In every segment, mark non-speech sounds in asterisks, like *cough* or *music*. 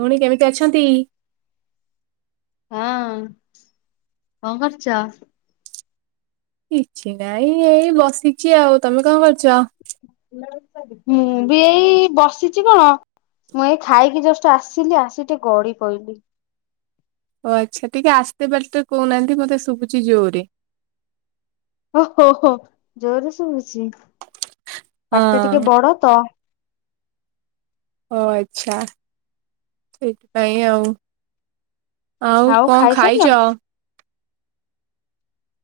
ଭଉଣୀ କେମିତି ଅଛନ୍ତି? ହଁ କଣ କରୁଛ? କିଛି ନାଇଁ ଏଇ ବସିଛି ଆଉ ତମେ କଣ କରୁଛ? ମୁଁ ବି ଏଇ ବସିଛି କଣ? ମୁଁ ଏଇ ଖାଇକି ଜଷ୍ଟ ଆସିଲି ଆସି ଟିକେ ଗଡି ପଇଲି। ଓ ଆଚ୍ଛା ଟିକେ ଆସ୍ତେ ପାଟିରେ କହୁନାହାନ୍ତି ମତେ ଶୁଭୁଛି ଜୋରେ। ଓହୋ ହୋ ଜୋରରେ ସୁବୁଛି ପାଟିଟା ଟିକେ ହଁ ବଡ ତ। ଓ ଆଚ୍ଛା ସେଇଥିପାଇଁ ଆଉ। ଆଉ କଣ ଖାଇଛ?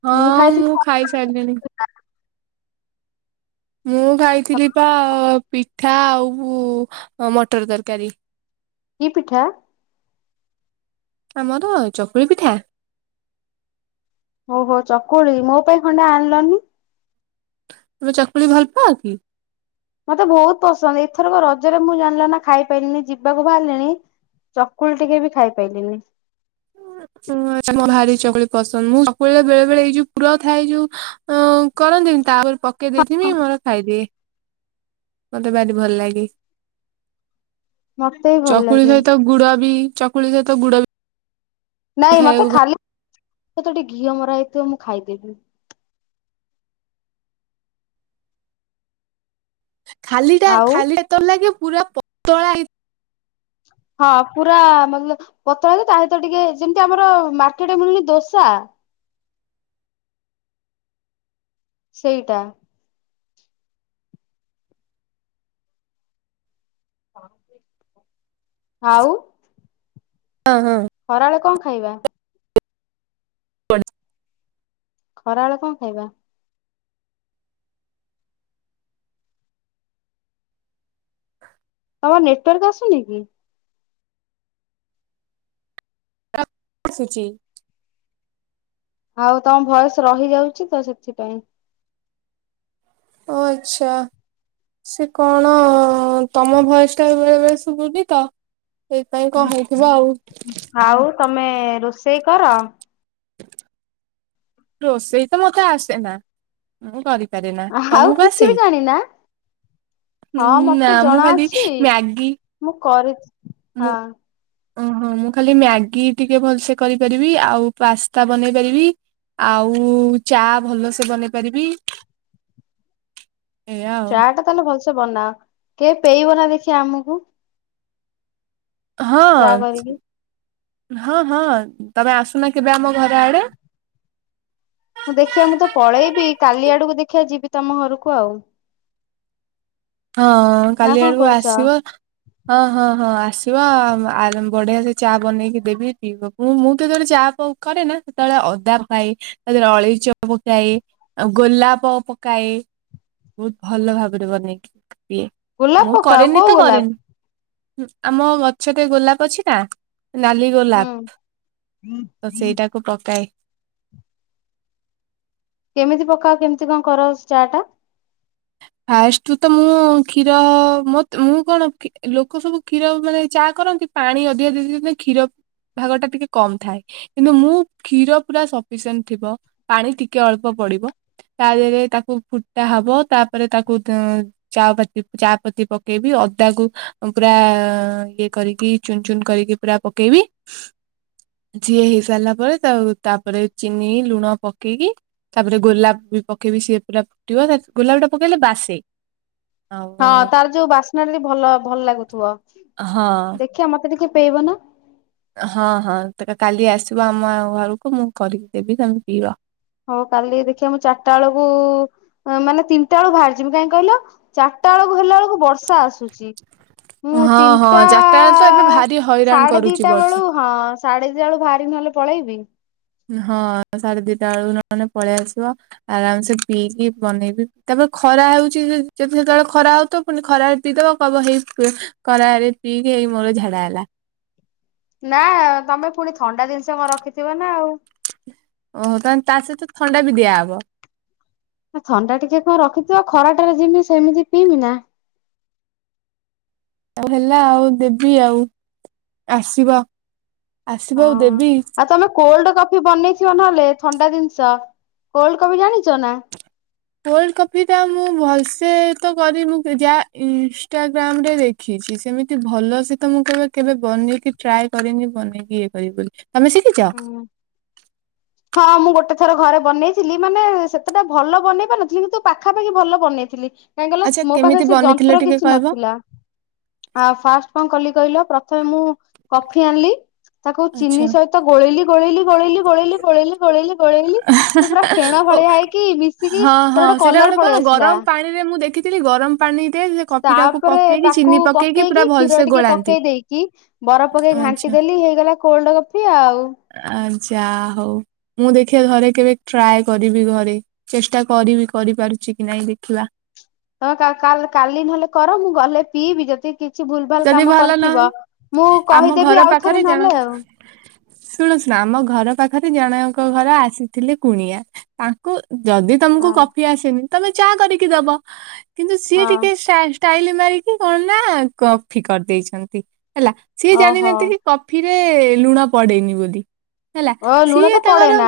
ହଁ ମୁଁ ଖାଇସାରିଲିଣି। ମୁଁ ଖାଇଥିଲି ପା ପିଠା ଆଉ ମଟର ତରକାରୀ। କି ପିଠା? ଆମର ଚକୁଳି ପିଠା। ଓହୋ ଚକୁଳି ମୋ ପାଇଁ ଖଣ୍ଡେ ଆଣିଲନି। ତମେ ଚକୁଳି ଭଲ ପାଅକି? ମତେ ବହୁତ ପସନ୍ଦ ଏଥରକ ରଜରେ ମୁଁ ଜାଣିଲା ନା ଖାଇପାରିଲିନି ଯିବାକୁ ବାହାରିଲିଣି। ଚକୁଳି ଟିକେ ବି ଖାଇପାଇଲିନି। ମୋ ଭାରି ଚକୁଳି ପସନ୍ଦ ମୁଁ ଚକୁଳିରେ ବେଳେ ବେଳେ ଏଇ ଯୋଉ ପୁର ଥାଏ ଯୋଉ ଅ କରନ୍ତିନି ତାପରେ ପକେଇ ଦେଇଥିମି ମୋର ଖାଇଦିଏ। ମତେ ଭାରି ଭଲ ଲାଗେ ମତେ ବି ଭଲ ଚକୁଳି ଲାଗେ ସହିତ ଗୁଡ ବି ଚକୁଳି ସହିତ ଗୁଡବି। ନାଇଁ ମତେ ଖାଲି ତ ଟିକେ ଘିଅ ମରା ହେଇଥିବ ମୁଁ ଖାଇଦେବି। ଖାଲିଟା ଆଉ ଖାଲିବେ *inaudible* ଲାଗେ ପୁରା ପତଳା ହେଇ ହଁ ପୁରା *unintelligible* ପତଳାକୁ ତା ସହିତ ଟିକେ ଯେମିତି ଆମର ମାର୍କେଟରେ ମିଳୁନି ଦୋସା। ସେଇଟା। *unintelligible* ଆଉ। ହଁ। ଖରାଏଳେ କଣ ଖାଇବା? *unintelligible* ଖରାବେେଳେ କଣ ଖାଇବା? ତମର ନେଟୱାର୍କ ଆସୁନି କି? ଆସୂଚି। ଆଉ ତମ ଭଏସ ରହିଯାଉଛି ତ ସେଥିପାଇଁ। ଓ ଆଚ୍ଛା। ସେ କଣ ତମ ଭଏସଟା ବେଳେ ବେଳେ ଶୁବୁନି ତ। ହେଇଥିପାଇଁ କଣ ହେଇଥିବ ଆଉ। ଆଉ ତମେ ରୋଷେଇ କର। ରୋଷେଇ ତ ମତେ ଆସେ ନା। ମୁଁ କରିପାରେ ନା ଆଉ ତମକୁ କିଛି ଆସେ? ବି ଜାଣିନା ହଁ ନା ମତେ ମୁଁ ଜଣା ଖାଲି ଅଛି ମ୍ୟାଗି ମୁଁ କରି ହଁ ମୁଁ ଓହୋ ମୁଁ ଖାଲି ମ୍ୟାଗି ଟିକେ ଭଲସେ କରିପାରିବି ଆଉ ପାସ୍ତା ବନେଇ ପାରିବି। ଆଉ ଚା ଭଲ ସେ ବନେଇ ପାରିବି ଏଇଆ ଆଉ। ଚା ଟା ତାହେଲେ ଭଲ ସେ ବନା କିଏ ପେଇବ ନା ଦେଖି ଆମକୁ ହଁ ଚା କରିକି। ହଁ ହଁ ତମେ ଆସୁନ କେବେ ଆମ ଘରେ ଆଡେ। ହଁ ଦେଖିଆ ମୁଁ ତ ପଳେଇବି କାଲି ଆଡକୁ ଦେଖିବା ଯିବି ତମ ଘରକୁ ଆଉ। ହଁ ନା କାଲି କଣ ଆଡକୁ କହୁଛ? ଆସିବ ହଁ ହଁ ହଁ ଆସିବା ବଢିଆ ସେ ଚା ବନେଇକି ଦେବି ପିଇବ। ମୁଁ ମୁଁ ତ ଯେତେବେଳେ ଚା କରେ ନା ସେତେବେଳେ ଅଦା ପକାଏ ତା ଦେହରେ ଅଳେଇଚ ପକାଏ। ଆଉ ଗୋଲାପ ପକାଏ ବହୁତ ଭଲ ଭାବରେ ବନେଇକି ପିଏ। ଗୋଲାପ ମୁଁ ପକାଅ କରେନି କୋଉ ତ ଗୋଲାପ କରେନି ଆମ ଗଛରେ ଗୋଲାପ ଅଛି ନା। ନାଲି ହୁଁ ଗୋଲାପ ତ ସେଇଟାକୁ ପକାଏ। କେମିତି ପକାଅ କେମିତି କଣ କର ଚା ଟା? ଫାଷ୍ଟୁ ତ ମୁଁ କ୍ଷୀର ମ ମୁଁ କଣ ଲୋକ ସବୁ କ୍ଷୀର ମାନେ ଚା କରନ୍ତି। ପାଣି ଅଧିକା ଦେଇ ଦିଅନ୍ତି କ୍ଷୀର ଭାଗ ଟା ଟିକେ କମ ଥାଏ। କିନ୍ତୁ ମୁଁ କ୍ଷୀର ପୁରା ସଫିସିଏଣ୍ଟ ଥିବ ପାଣି ଟିକେ ଅଳ୍ପ ପଡିବ। ତା ଦେହରେ ତାକୁ ଫୁଟା ହବ ତା ତା ପରେ ତାକୁ ଚା ପତି ଚା ପତି ପକେଇବି। ଅଦାକୁ ପୁରା ଇଏ କରିକି ଚୁନ ଚୁନ କରିକି ପୁରା ପକେଇବି। ଝିଏ ହେଇ ସାରିଲା ପରେ ତା ତାପରେ ଚିନି ଲୁଣ ପକେଇକି ତାପରେ ଗୋଲାପ ବି ପକେଇବି ସିଏ ପୁରା ଫୁଟିବ ଗୋଲାପ ଟା ପକେଇଲେ ବାସେ। ହଁ ଆଉ ତାର ଯୋଉ ବାସ୍ନା ଟା ବି ଭଲ ଭଲ ଲାଗୁଥିବ ହଁ ଦେଖିବା ମତେ ଟିକେ ପେଇବ ନା। ହଁ ହଁ କାଲି ଆସିବ ଆମ ଘରକୁ ମୁଁ କରିକି ଦେବି ତମେ ପିଇବ। ହଉ କାଲି ଦେଖିବା ମୁଁ ଚାରିଟା ବେଳକୁ ହଁ ମାନେ ତିନିଟା ବେଳକୁ ବାହାରି ଯିବି କାହିଁ କହିଲ ଚାରିଟା ବେଳକୁ ହେଲା ବେଳକୁ ବର୍ଷା ଆସୁଛି। ମୁଁ ହଁ ହଁ ତିନିଟା ଯାତାୟାତ ତ ଏବେ ଭାରି ହଇରାଣ ସାଢେ କରୁଛି ଦିଟା ବର୍ଷା। ବେଳୁ ହଁ ସାଢ଼େ ଦି ଟା ବେଳୁ ବାହାରି ନହେଲେ ପଳେଇବି। ହଁ ସାଢେ ଦିଟା ବେଳକୁ ନହନେ ପଳେଇ ଆସିବ। ଆରାମ ସେ ପିଇକି ବନେଇବି ତାପରେ ଖରା ହଉଛି ଯଦି ସେତେବେଳେ ଖରା ହଉ ଥବ ପୁଣି ଖରାରେ ପିଇ ଦବ କହିବ ହେଇ ଖରାରେ ପିଇକି ଏଇ ମୋର ଝାଡା ହେଲା। ନା ତମେ ପୁଣି ଥଣ୍ଡା ଜିନିଷ କଣ ରଖିଥିବ ନା ଆଉ। ଓହୋ ତାହେନେ ତା ସହିତ ଥଣ୍ଡା ବି ଦିଆ ହବ। ଥଣ୍ଡା ଟିକେ କଣ ରଖିଥିବ ଖରା ଟାରେ ଯିମି ସେମିତି ପିଇମି ନା। ହଉ ହେଲା ଆଉ ଦେବି ଆଉ ଆସିବ। ଆସିବ ହଁ ଆଉ ଦେବି। ଆଉ ତମେ କୋଲ୍ଡ କଫି ବନେଇଥିବ ନହେଲେ ଥଣ୍ଡା ଜିନିଷ। କୋଲଡ କଫି ଜାଣିଛ ନା? କୋଲ୍ଡ କପି ଟା ମୁଁ ଭଲ ସେ ତ କରିନି ମୁ ଯାହା ଇନଷ୍ଟାଗ୍ରାମ ରେ ଦେଖ ଦେଖିଛି ସେମିତି ଭଲ ସେ ତ ମୁଁ କେବେ ବନେଇକି ଟ୍ରାଏ କରିନି ବନେଇକି ଇଏ କରିବି ବୋଲି। ତମେ ଶିଖିଛ? ହୁଁ। ହଁ। ମୁଁ ଗୋଟେ ଥର ଘରେ ବନେଇଥିଲି ମାନେ ସେତେଟା ଭଲ ବନେଇ ପାରୁନଥିଲି କିନ୍ତୁ ପାଖାପାଖି ଭଲ ବନେଇଥିଲି। କାହିଁକି କହିଲ ଆଚ୍ଛା ମୋ କେମିତି ପାଖରେ ସେ ବନେଇଥିଲେ ଯନ୍ତ୍ର ଟିକେ କିଛି କହିବ? ନଥିଲା। ଆ ଫାଷ୍ଟ କଣ କଲି କହିଲ ପ୍ରଥମେ ମୁଁ କଫି ଆଣିଲି ତାକୁ ଆଚ୍ଛା। ଚିନି ସହିତ ତ ଗୋଳେଇଲି, ଗୋଳେଇଲି, ଗୋଳେଇଲି, ଗୋଳେଇଲି, ଗୋଳେଇଲି ଗୋଳେଇଲି, ଗୋଳେଇଲି ସେ ପୁରା ଫେଣ ଓ ଭଳିଆ ହେଇକି ମିଶିକି ହଁ ତାର ହଁ ଗୋଟେ ସେଇଟା କଲର କଣ ପଳେଇ ଆସିଲା। ଗରମ ପାଣିରେ ମୁଁ ଦେଖିଥିଲି ଗରମ ପାଣିରେ ସେ କଫି ଟାକୁ ତାପରେ ପକେଇକି ତାକୁ ଚିନି ପୁରା ପକେଇକି କ୍ଷୀର ଭଲସେ ଟିକେ ଗୋଳାନ୍ତି। ପକେଇ ଦେଇକି କି ବରଫ ପକେଇ ଘାଣ୍ଟି ଆଚ୍ଛା ଦେଲି ହେଇଗଲା କୋଲ୍ଡ କଫି ଆଉ। ଆ ଯା ହଉ ମୁଁ ଦେଖିବା ଘରେ କେବେ ଟ୍ରାଏ କରିବି ଘରେ ଚେଷ୍ଟା କରିବି କରିପାରୁଛି କି ନାଇଁ ଦେଖିବା। ତମୋ କାଲ କା କାଲି ନହେଲେ କର ମୁଁ ଗଲେ ପିଇବି ଯଦି କିଛି ଭୁଲ ଭାଲ ଯଦି କାମ ଭଲ କରିଥିବ ନହେଲେ ମୁଁ ଆମ କହିଦେବି ଆଉ ଥରେ ନହେଲେ ଆଉ। ଶୁଣୁ ଶୁଣ ଆମ ଘର ପାଖରେ ଜଣଙ୍କ ଘର ଆସିଥିଲେ କୁଣିଆ ତାଙ୍କୁ ଯଦି ତମକୁ ହଁ କଫି ଆସେନି ତମେ ଚାହା କରିକି ଦବ। କିନ୍ତୁ ସିଏ ଟିକେ ହଁ। ଷ୍ଟାଟ ଷ୍ଟାଇଲ ମାରିକି କଣ ନା କଫି କରିଦେଇଛନ୍ତି ହେଲା। ସିଏ ଓହୋ ଜାଣିନାହାନ୍ତି କି କଫିରେ ଲୁଣ ପଡେନି ବୋଲି। ହେଲା ଓ ଲୁଣ ସିଏ ତ ପଡେ ତାଙ୍କର ନା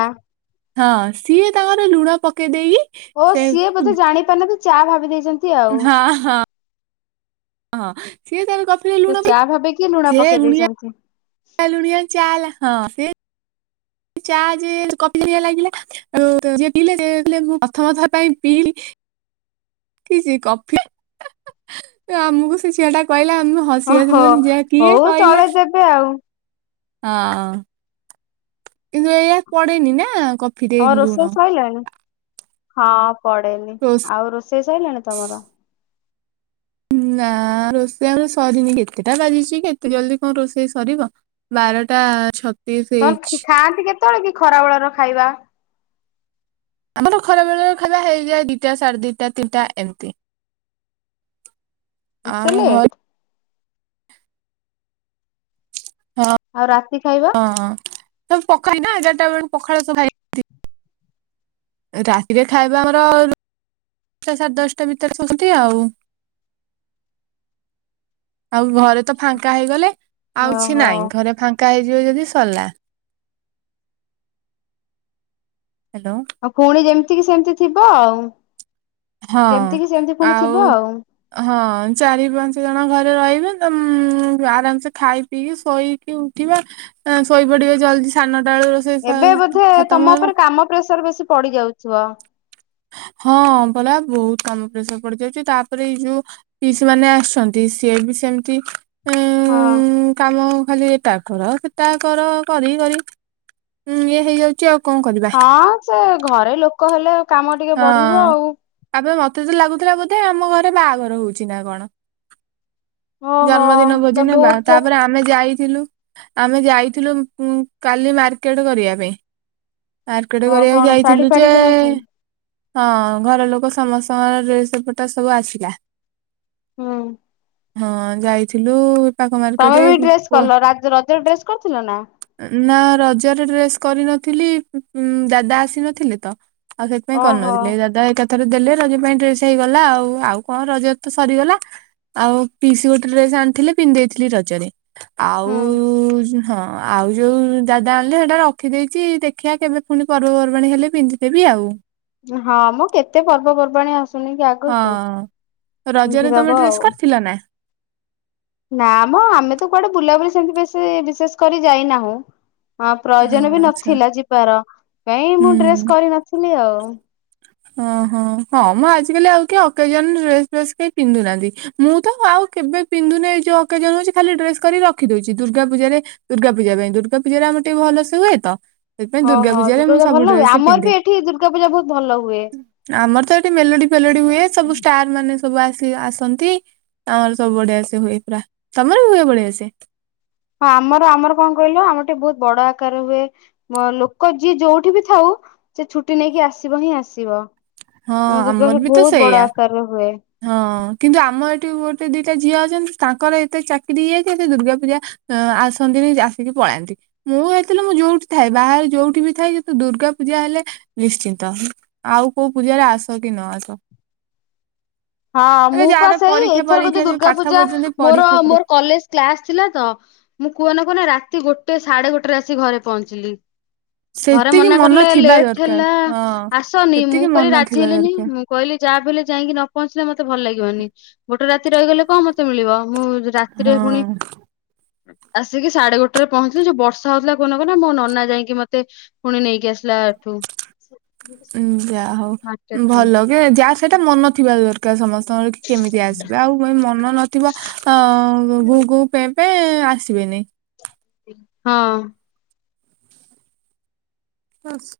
ହଁ ସିଏ ତାଙ୍କର ଲୁଣ ପକେ ଦେଇକି ଓ ସେ ସିଏ ବୋଧେ ଜାଣିପ ନାହାନ୍ତି ଚା ଭାବି ଦେଇଛ ହଁ ହଁ। ହଁ ସିଏ ତାର କ ତ ଚା ଭାବିକି ଲୁଣ ପକେ ଦେଇଛନ୍ତି। ଲୁଣିଆ ଚାଁ ଚା ଯେ ଲାଗିଲା ଆ ଯ ପିଇଲେ ମୁଁ ପ୍ରଥମଥର ପାଇଁ ପିଇ କିଛି କଫି ଆମକୁ ସେ ଝିଅ ଟା କହିଲା ଆମ ହସିଆ ଓହୋ ବୁନ ଯା କିଏ ହଉ କହିଲା ଚଳେଇ ଦେବେ ଆଉ। ହଁ କିନ୍ତୁ ଏଇଆ ପଡନି ନା କ ହ ରୋଷେଇ ସଇଲାଣି? ହଁ ପଡେନି। ରୋଷେ ଆଉ ରୋଷେଇ ସରିଲାଣି ତମର? ନା ରୋଷେଇ ଆମ ସରିନି। କେତେଟା ବାଜିଛି କେତେ ଜଲଦି କଣ ରୋଷେଇ ସରିବ। ବାରଟା ଛ ତର ଖାଆନ୍ତି କେତେବେଳେ କି ଖରା ବେଳର ଖାଇବା? ଆମର ଖରାବେଳେରେ ଖାଇବା ହେଇଯାଏ ଦିଟା ସାଢେ ଦିଟା ତିନିଟା ଏମିତି। ଆମ ଏତେ ଲେ ଘର ହଁ। ଆଉ ରାତି ଖାଇବା? ହଁ ସବୁ ପଖାଇ ନା ଏଗାରଟା ବେଳେ ପଖାଳ ସବୁା ଖାଇ ରାତିରେ ଖାଇବା ମର ସାର ଦଶଟା ଭିତରେ ଶୁନ୍ତି ଆଉ। ସ ଆଉ ଘରେ ତ ଫାଙ୍କା ହେଇଗଲେ ଆଉଛି ଓହୋ ନାଇଁ ଘରେ ଫାଙ୍କା ହେଇଯିବ ଯଦି ସଲା। ହାଲୋ। ଉ ପୁଣି ଯେମିତି କିି ସେମିତି ଥିବ ଆଉ। ହଁ ଯେମିତି କିି ସେମିତି ପୁଣି ଥିବ ଆଉ। ହଁ ଚାରି ପାଞ୍ଚ ଜଣ ଘରେ ରହିବେ ତ ଆରାମସେ ଖାଇ ପିଇ ଶୋଇ ଉଠିବ ଆଁ ଶୋଇପଡିବେ ଜଲ୍ଦି ସାନଟାଳୁ ର ଏବେ ବୋଧେ ତମ ଉପରେ କାମ ପ୍ରେସର ବେଶୀ ପଡି ଯାଉଥିବ। ହଁ ବଲା ବହୁତ କାମ ପ୍ରେସର ପଡି ଯାଉଛି। ତାପରେ ଏଇ ଯୋ ପିଶି ମାନେ ଆସଛନ୍ତି ସିଏ ବି ସେମିତି ହଁ। ଉଁ କାମ ଖାଲି ଏଟା କର ସେଟା କର କରି କରି ଉଁ ଇଏ ହେଇଯାଉ ଚି ଆଉ କଣ କରିବା ହଁ ସେ ଘରେ ଲୋକ ହେଲେ କାମ ଟିକେ ହଁ ବଢିବ ଆଉ। ଆବେ ମତେ ତ ଲାଗୁଥିଲା ବୋଧେ ଆମ ଘରେ ବାହାଘର ହଉଛି ନା କଣ। ଓହୋ ଜନ୍ମଦିନ ଭୋଜି ତ ନେବା ବହୁତ ତାପରେ ଆ ଆମେ ଯାଇଥିଲୁ ଆମେ ଯାଇଥିଲୁ କାଲି ମାର୍କେଟ କରିବା ପାଇଁ। ଆକେଟ୍ ଅ କରିବାକୁ କଣ ଶାଢୀ ଯାଇଥିଲୁ ଫାଢୀ ଯେ କିଣା କିଣି ହଁ ଘର ଲୋକ ସମସ୍ତଙ୍କର ଡ୍ରେସ୍ ଫୁଟା ସବୁ ଆସିଲା। ହୁଁ। ହଁ ଯାଇଥିଲୁ। ପାଖ ମାର୍କେଟ ତମେ ବି ଡ୍ରେସ୍ କଲ ରା ରଜରେ ଡ୍ରେସ୍ କରିଥିଲ ନାଁ? ନାଁ ରଜରେ ଡ୍ରେସ୍ କରିନଥିଲି ଦାଦା ଆସିନଥିଲେ ତ। ଆଉ ସେଥିପାଇଁ ଓହୋ କରିନଥିଲେ ଦାଦା ଏ ଥରେ ଦେଲେ ରଜ ପାଇଁ ଡ୍ରେସ୍ ହେଇଗଲା ଆଉ ଆଉ କଣ ରଜ ତ ସରିଗଲା। ଆଉ ପିସି ଗୋଟେ ଡ୍ରେସ୍ ଆଣିଥିଲେ ପିନ୍ଧେଇଥିଲି ରଜରେ ଆଉ ହୁଁ ହଁ ଆଉ ଯୋଉ ଦାଦା ଆଣିଲେ ସେଇଟା ରଖିଦେଇଚି ଦେଖିଆ କେବେ ପୁଣି ପର୍ବପର୍ବାଣୀ ହେଲେ ପିନ୍ଧିଦେବି ଆଉ। ହଁ ହଁ ମ କେତେ ପର୍ବପର୍ବାଣୀ ଆସୁନିକି ଆଗକୁ ହଁ ବୁଝିଦବ ଆଉ। ଫୁଲନା। ନାଁ ମ ଆମେ ତ କୁଆଡ଼େ ବୁଲାବୁଲି ସେମତି ବେଶୀ ବିଶେଷ କରି ଯାଇନାହୁଁ। ହଁ ହଁ ପ୍ରୟୋଜନ ବି ଆଚ୍ଛା ନଥିଲା ଯିବାର କାଇଁ ମୁଁ ହୁଁ ଡ୍ରେସ୍ କରିନଥିଲି ଆଉ। ଓହୋ ହଁ ମ ଆଜିକାଲି ଆଉ କି ଅକେଜନ ଡ୍ରେସ୍ ଫେସ୍ କେହି ପିନ୍ଧୁ ନାହାନ୍ତି। ମୁଁ ତ ଆଉ କେବେ ପିନ୍ଧୁନାହିଁ ଯୋଉ ଅକେଜନ ହଉଚି ଖାଲି ଡ୍ରେସ୍ କରିକି ରଖି ଦଉଚି ଦୁର୍ଗା ପୂଜାରେ ଦୁର୍ଗା ପୂଜା ପାଇଁ ଦୁର୍ଗା ପୂଜାରେ ଆମର ଟିକେ ଭଲସେ ହୁଏ ତ। ସେଥିପାଇଁ ହଁ ଦୁର୍ଗା ହଁ ପୂଜାରେ ମୁଁ ଦୁର୍ଗାପୂଜା ସବୁ ଭଲ ହୁଏ ଡ୍ରେସ ଆମର ପିନ୍ଧେ ବି ଏଠି ଦୁର୍ଗା ପୂଜା ବହୁତ୍ ଭଲ। ହୁଏ। ଆମର ତ ଏଠି ମେଲୋଡି ଫେଲୋଡି ହୁଏ ସବୁ ଷ୍ଟାର ମାନେ ସବୁ ଆସି ଆସନ୍ତି। ଆମର ସବୁ ବଢିଆସେ ହୁଏ ପୁରା ତମର ବି ହୁଏ ବଢ଼ିଆସେ। ହଁ ଆମର ଆମର କଣ କହିଲ ଆମର ଟିକେ ବହୁତ୍ ବଡ ଆକାର ହୁଏ। ଲୋକ ଯିଏ ଯୋଉଠି ବି ଥାଉ ସେ ଛୁଟି ନେଇକି ଆସିବ ହିଁ ଆସିବ। ହଁ ଆମ ଆମର ଦୁର୍ଗାପୁର୍ ବି ତ ବହୁତ୍ ବଡ ସେଇଆ ଆକାର ରେ ହୁଏ। ହଁ କିନ୍ତୁ ଆମ ଏଠି ଗୋଟେ ଦିଟା ଝିଅ ଅଛନ୍ତି ତାଙ୍କର ଏତେ ଚାକିରି ହେଇଯାଇଚି ଏ ଦୁର୍ଗା ପୂଜା ଅ ଆସନ୍ତିନି ଆସିକି ପଳାନ୍ତି। ମୁଁ ହେଇଥିଲେ ମୁଁ ଯୋଉଠି ଥାଏ ବାହାରେ ଯୋଉଠି ବି ଥାଏ କିନ୍ତୁ ଦୁର୍ଗା ପୂଜା ହେଲେ ନିଶ୍ଚିନ୍ତ ଆଉ କୋଉ ପୂଜାରେ ଆସକି ନ ଆସ। ହଁ ଏବେ ମୁଁ ପା ଯାହାର ସେଇ ପରୀକ୍ଷା ଏଇଥର ଯୋଉ ପରୀକ୍ଷା ଦୁର୍ଗା ପାଠ ପୂଜା ପଢୁଛନ୍ତି ମୋର ପରୀକ୍ଷା ପରୀକ୍ଷା ମୋର କଲେଜ୍ କ୍ଲାସ୍ ଥିଲା ତ ମୁଁ କୁହନା କୁହନା ରାତି ଗୋଟେ ସାଢେ ଗୋଟେ ରେ ଆସି ଘରେ ପହଞ୍ଚିଲି। ଘରେ ସେତିକି ମନା ମନ କଲେ ଥିବା ଲେଟ୍ ଦରକାର ହେଲା ହଁ ଆସନି ମୁଁ ସେତିକି କଲି ମନ ରାଜି ଥିବା ହେଲିନି ଦରକାର ମୁଁ କହିଲି ଯାହାବି ହେଲେ ଯାଇକି ନ ପହଞ୍ଚିଲେ ମତେ ଭଲ ଲାଗିବାନି ଗୋଟେ ରାତି ରହିଗଲେ କଣ ମତେ ମିଳିବ ମୁଁ ରାତିରେ ହଁ। ପୁଣି ଆସିକି ସାଢ଼େ ଗୋଟେରେ ପହଞ୍ଚିଲି ଯୋଉ ବର୍ଷା ହଉଥିଲା କୁହନା କୁହନା ମୋ ନନା ଯାଇକି ମତେ ପୁଣି ନେଇକି ଆସିଲା ଏଠୁ। ଉଁ ଯାହା ହଉ ମାର୍କେଟରୁ ଭଲ କି ଯାହା ସେଇଟା ମନ ଥିବା ଦର୍ ସମସ୍ତଙ୍କ ରଖି କେମିତି ଆସିବେ ଆଉ ମନ ନ ଥିବ ଅ ଗୁଗୁଁ ପେପେ ଆସିବେନି। ହଁ। ଖସ୍।